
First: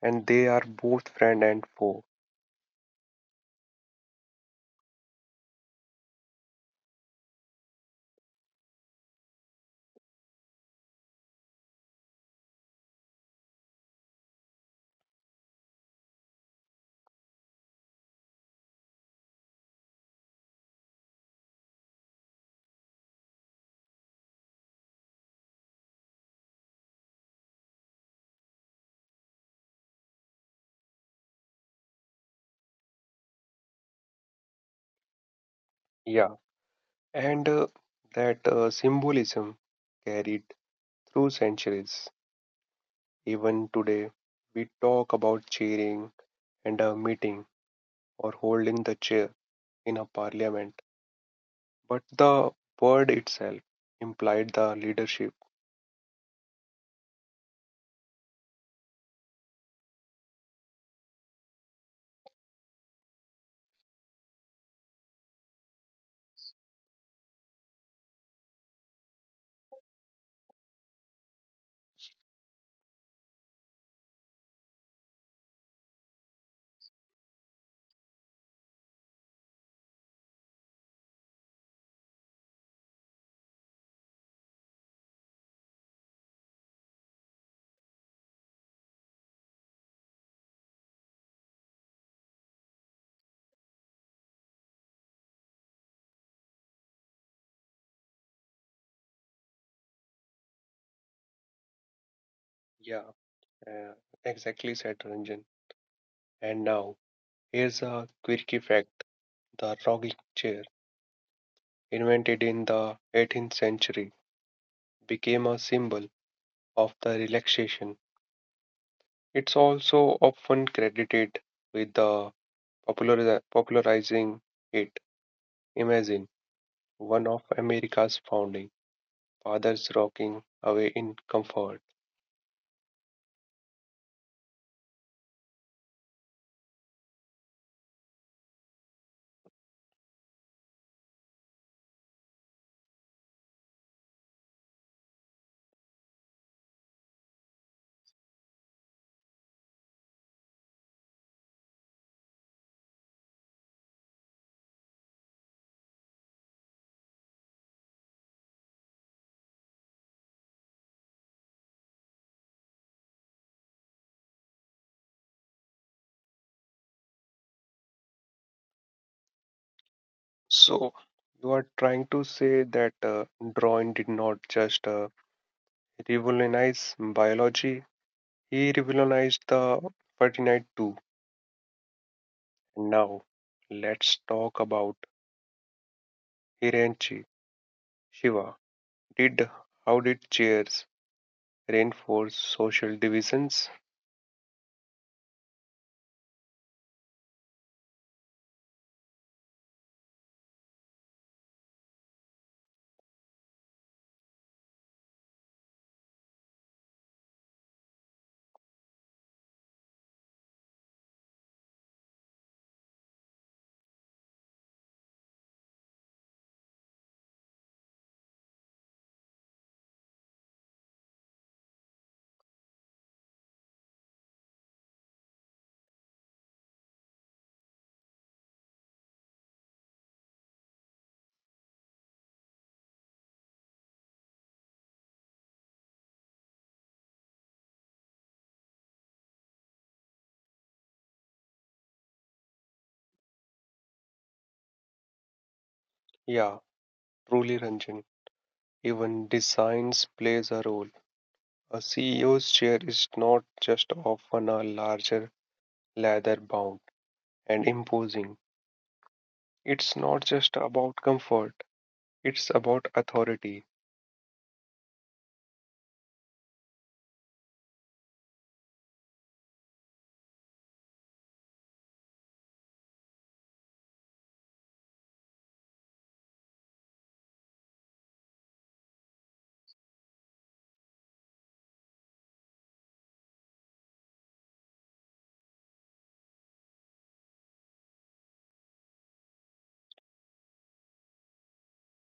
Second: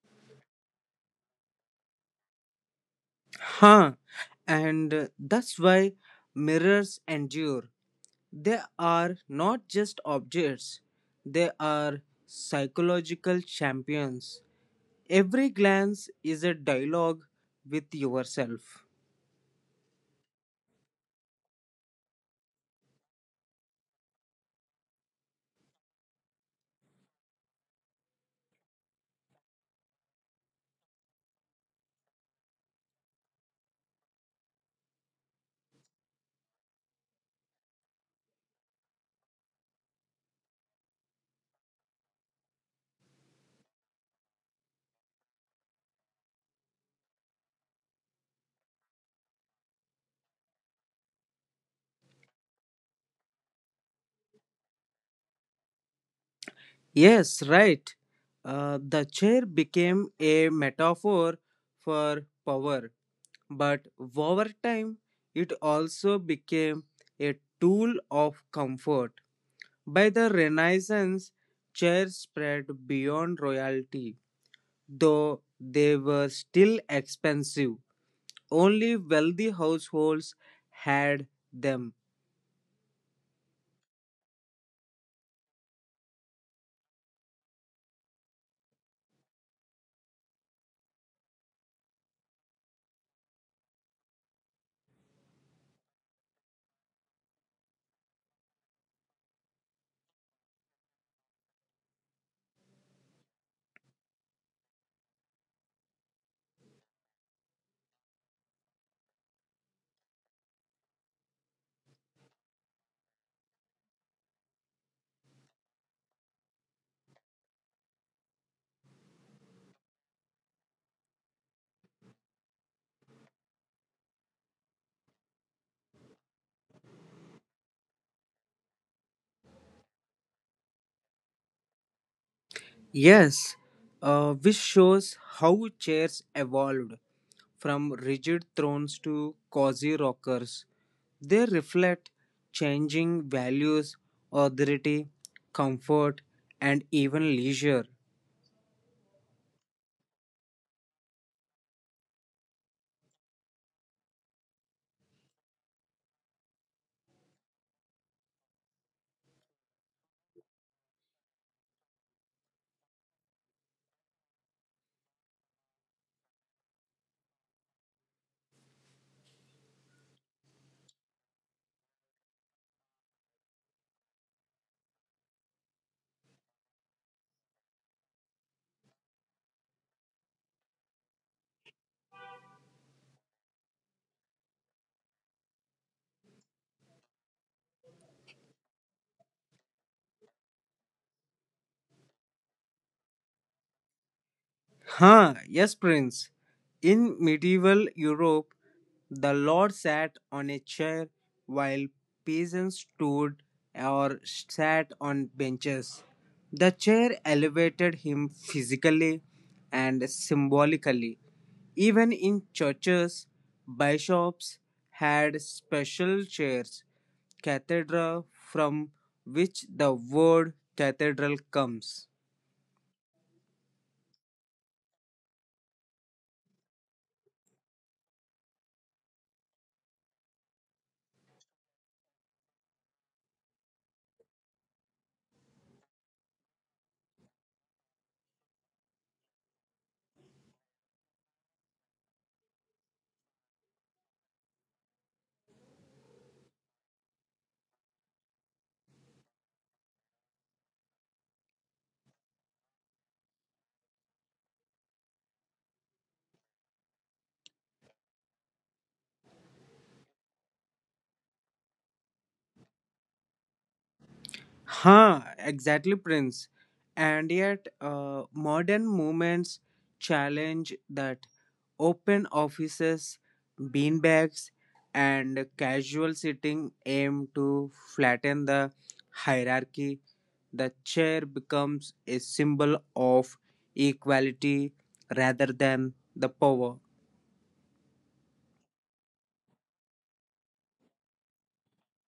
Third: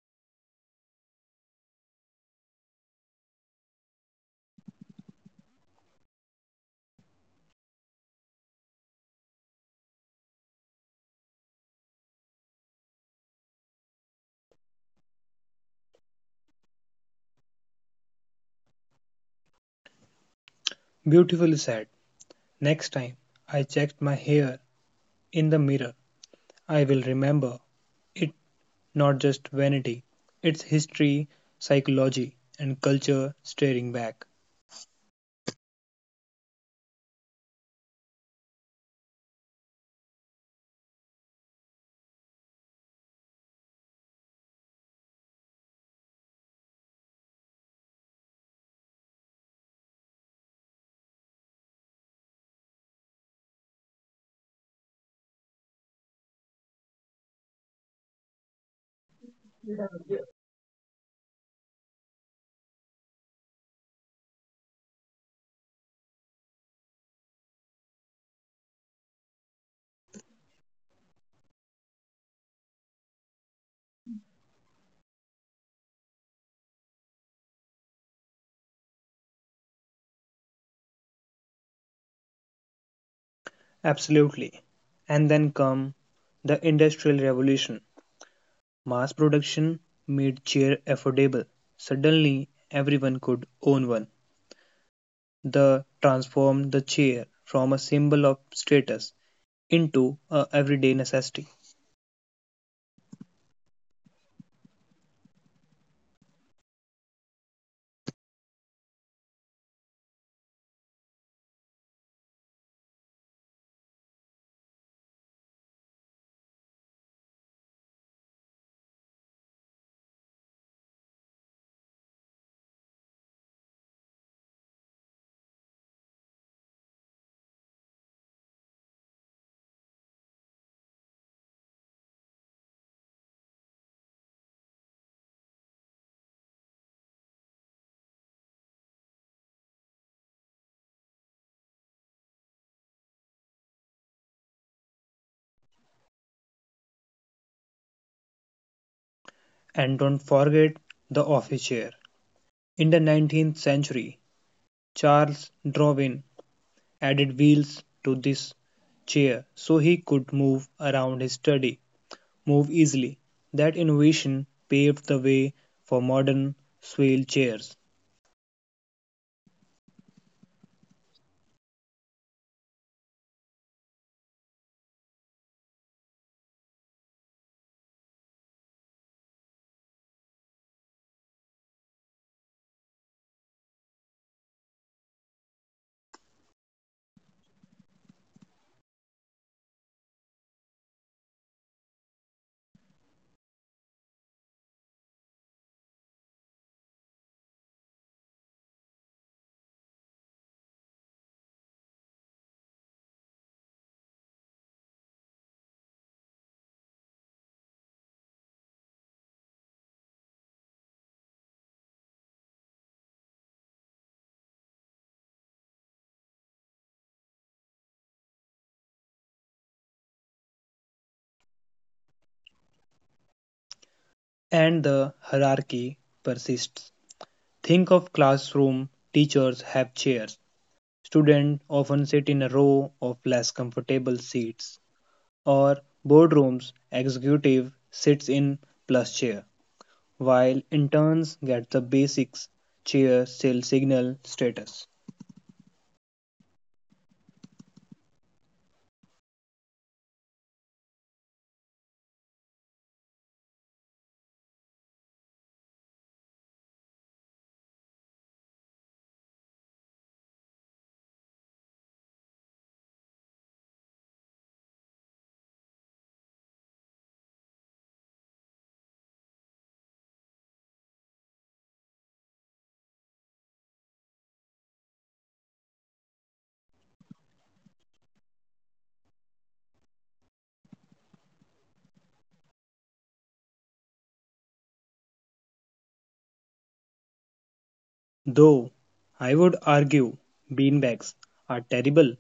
Speaker 1: And they are both friend and foe.
Speaker 2: Huh. And that's why mirrors endure. They are not just objects, they are psychological champions. Every glance is a dialogue with yourself.
Speaker 3: Beautifully said. Next time I checked my hair in the mirror, I will remember it not just vanity, it's history, psychology, and culture staring back.
Speaker 1: Yeah, and that symbolism carried through centuries. Even today, we talk about cheering and a meeting or holding the chair in a parliament, but the word itself implied the leadership.
Speaker 2: Yes, right. The chair became a metaphor for power, but over time it also became a tool of comfort. By the Renaissance, chairs spread beyond royalty, though they were still expensive. Only wealthy households had them.
Speaker 3: Absolutely. And then come the Industrial Revolution. Mass production made chair affordable. Suddenly, everyone could own one. The transformed the chair from a symbol of status into a everyday necessity.
Speaker 1: Yeah, uh, exactly said, Ranjan. And now, here's a quirky fact the rocking chair, invented in the 18th century, became a symbol of the relaxation. It's also often credited with the popularizing it. Imagine one of America's founding fathers rocking away in comfort.
Speaker 2: Yes, which shows how chairs evolved from rigid thrones to cozy rockers. They reflect changing values, authority, comfort, and even leisure.
Speaker 3: And don't forget the office chair. In the 19th century, Charles Darwin added wheels to this chair so he could move around his study, move easily. That innovation paved the way for modern swivel chairs.
Speaker 1: So, you are trying to say that Darwin did not just revolutionize biology, he revolutionized the fraternity too. Now, let's talk about Hiranchi Shiva. Did How did chairs reinforce social divisions?
Speaker 2: Yes, Prince. In medieval Europe, the lord sat on a chair while peasants stood or sat on benches. The chair elevated him physically and symbolically. Even in churches, bishops had special chairs, cathedra, from which the word cathedral comes.
Speaker 3: And the hierarchy persists. Think of classroom, teachers have chairs. Students often sit in a row of less comfortable seats. Or boardrooms executive sits in plus chair, while interns get the basics chair still signal status.
Speaker 1: Yeah, truly, Ranjan, even designs plays a role. A CEO's chair is not just often a larger, leather bound, and imposing. It's not just about comfort, it's about authority.
Speaker 2: Exactly, Prince. And yet, modern movements challenge that. Open offices, beanbags, and casual sitting aim to flatten the hierarchy. The chair becomes a symbol of equality rather than the power.
Speaker 3: Though I would argue beanbags are terrible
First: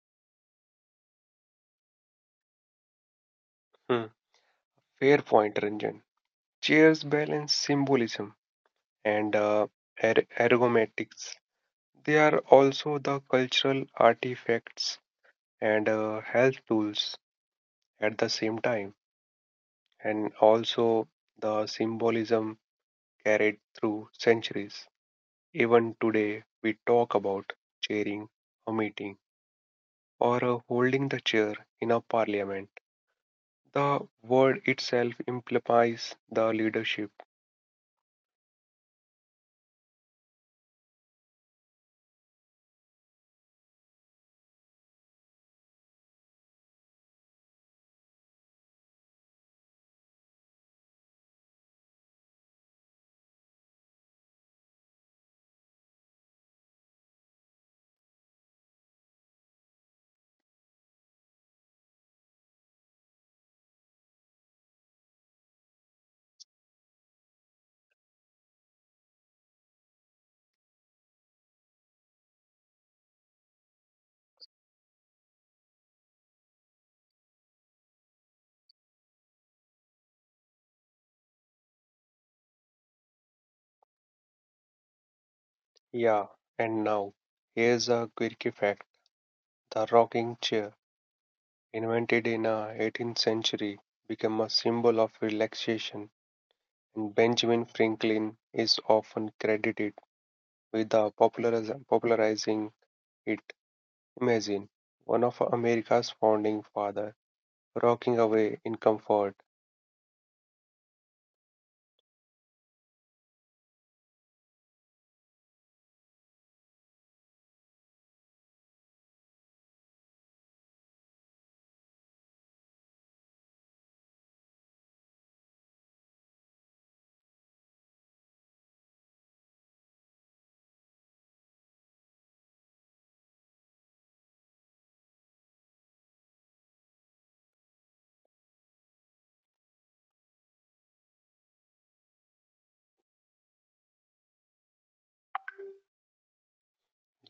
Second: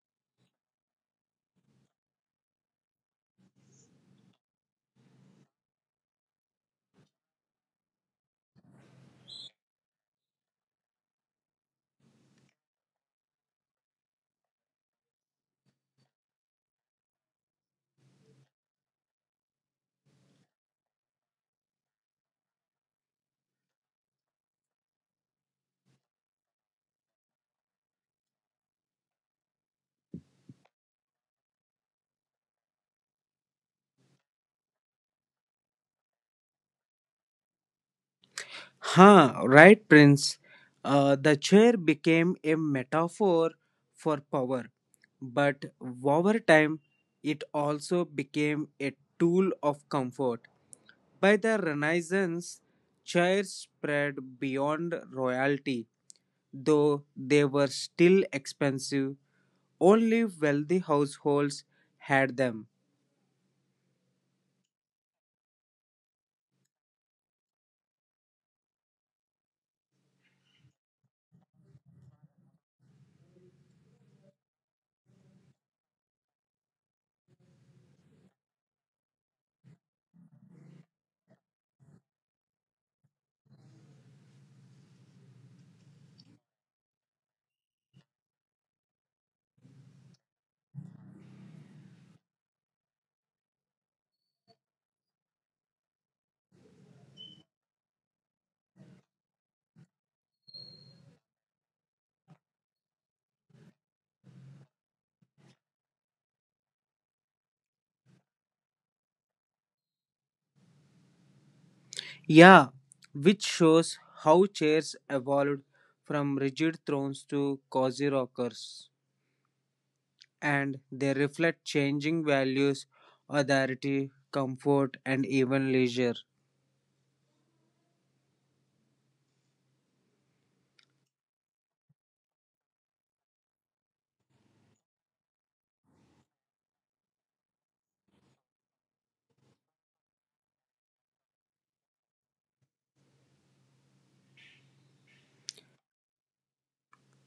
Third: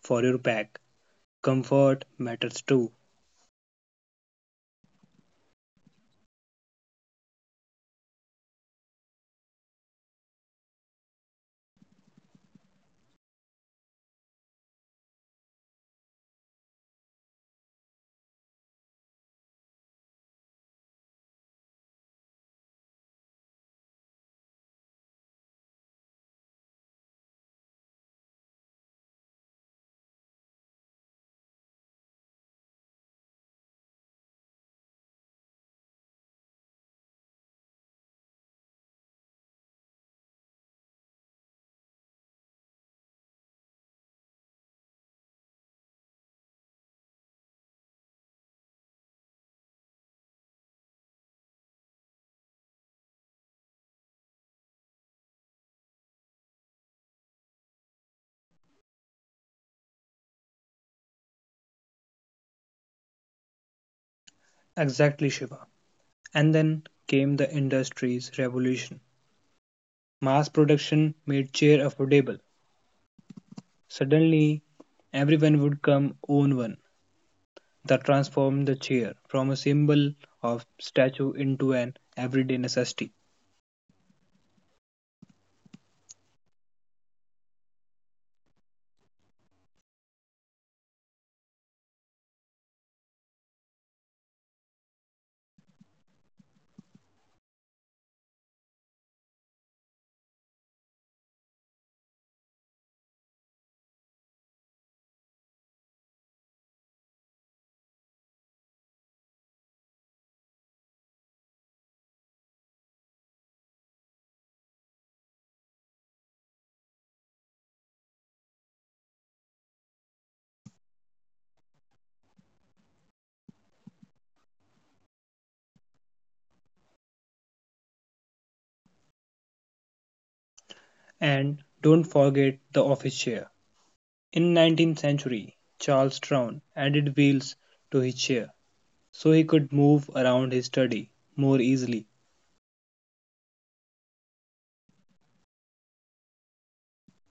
Speaker 3: for your back. Comfort matters too.
Speaker 1: Hmm. Fair point, Ranjan. Chairs balance symbolism and ergonomics. They are also the cultural artifacts and health tools at the same time, and also the symbolism carried through centuries. Even today, we talk about chairing a meeting or holding the chair in a parliament. The word itself implies the leadership.
Speaker 2: Right, Prince. The chair became a metaphor for power, but over time, it also became a tool of comfort. By the Renaissance, chairs spread beyond royalty, though they were still expensive. Only wealthy households had them.
Speaker 3: Exactly, Shiva. And then came the industry's revolution. Mass production made chair affordable. Suddenly, everyone would come own one. That transformed the chair from a symbol of statue into an everyday necessity.
Speaker 1: Yeah, and now, here's a quirky fact the rocking chair, invented in the 18th century, became a symbol of relaxation, and Benjamin Franklin is often credited with the popularizing it. Imagine one of America's founding father rocking away in comfort.
Speaker 2: Yeah, which shows how chairs evolved from rigid thrones to cozy rockers, and they reflect changing values, authority, comfort, and even leisure.
Speaker 3: And don't forget the office chair. In 19th century, Charles Trown added wheels to his chair so he could move around his study more easily.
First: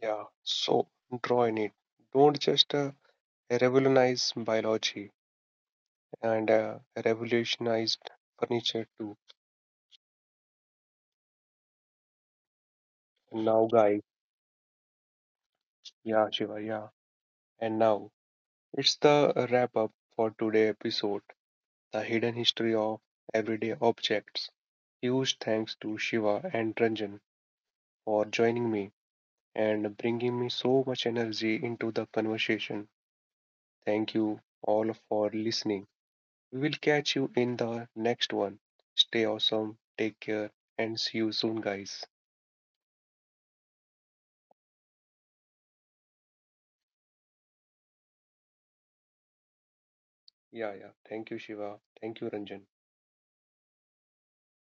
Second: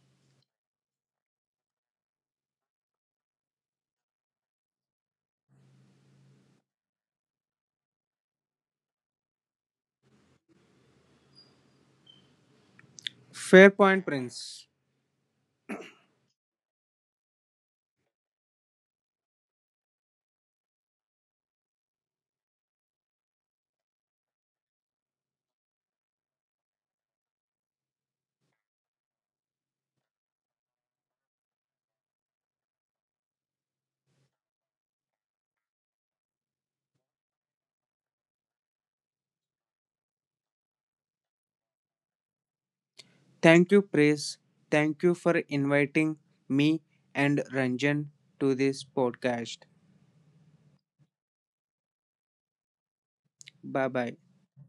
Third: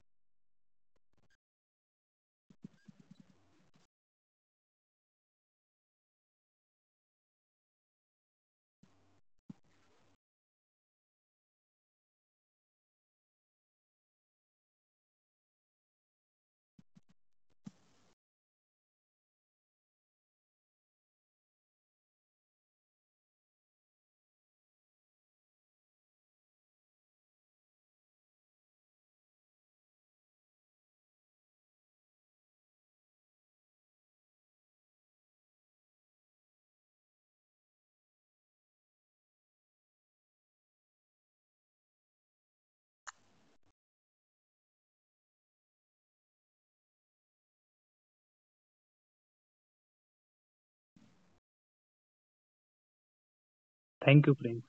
Speaker 1: Yeah, so draw in it. Don't just revolutionize biology and revolutionized furniture too. Now,
Speaker 2: Fair
Speaker 1: guys,
Speaker 2: point, Prince.
Speaker 1: yeah, Shiva, yeah. And now it's the wrap up for today episode, the hidden history of everyday objects. Huge thanks to Shiva and Ranjan for joining me and bringing me so much energy into the conversation. Thank you all for listening. We will catch you in the next one. Stay awesome, take care, and see you soon, guys.
Speaker 2: Thank you, Praise. Thank you for inviting me and Ranjan to this podcast.
Speaker 1: Yeah, yeah. Thank you, Shiva. Thank you, Ranjan.
Speaker 2: Bye bye.
Speaker 3: Thank you, friends.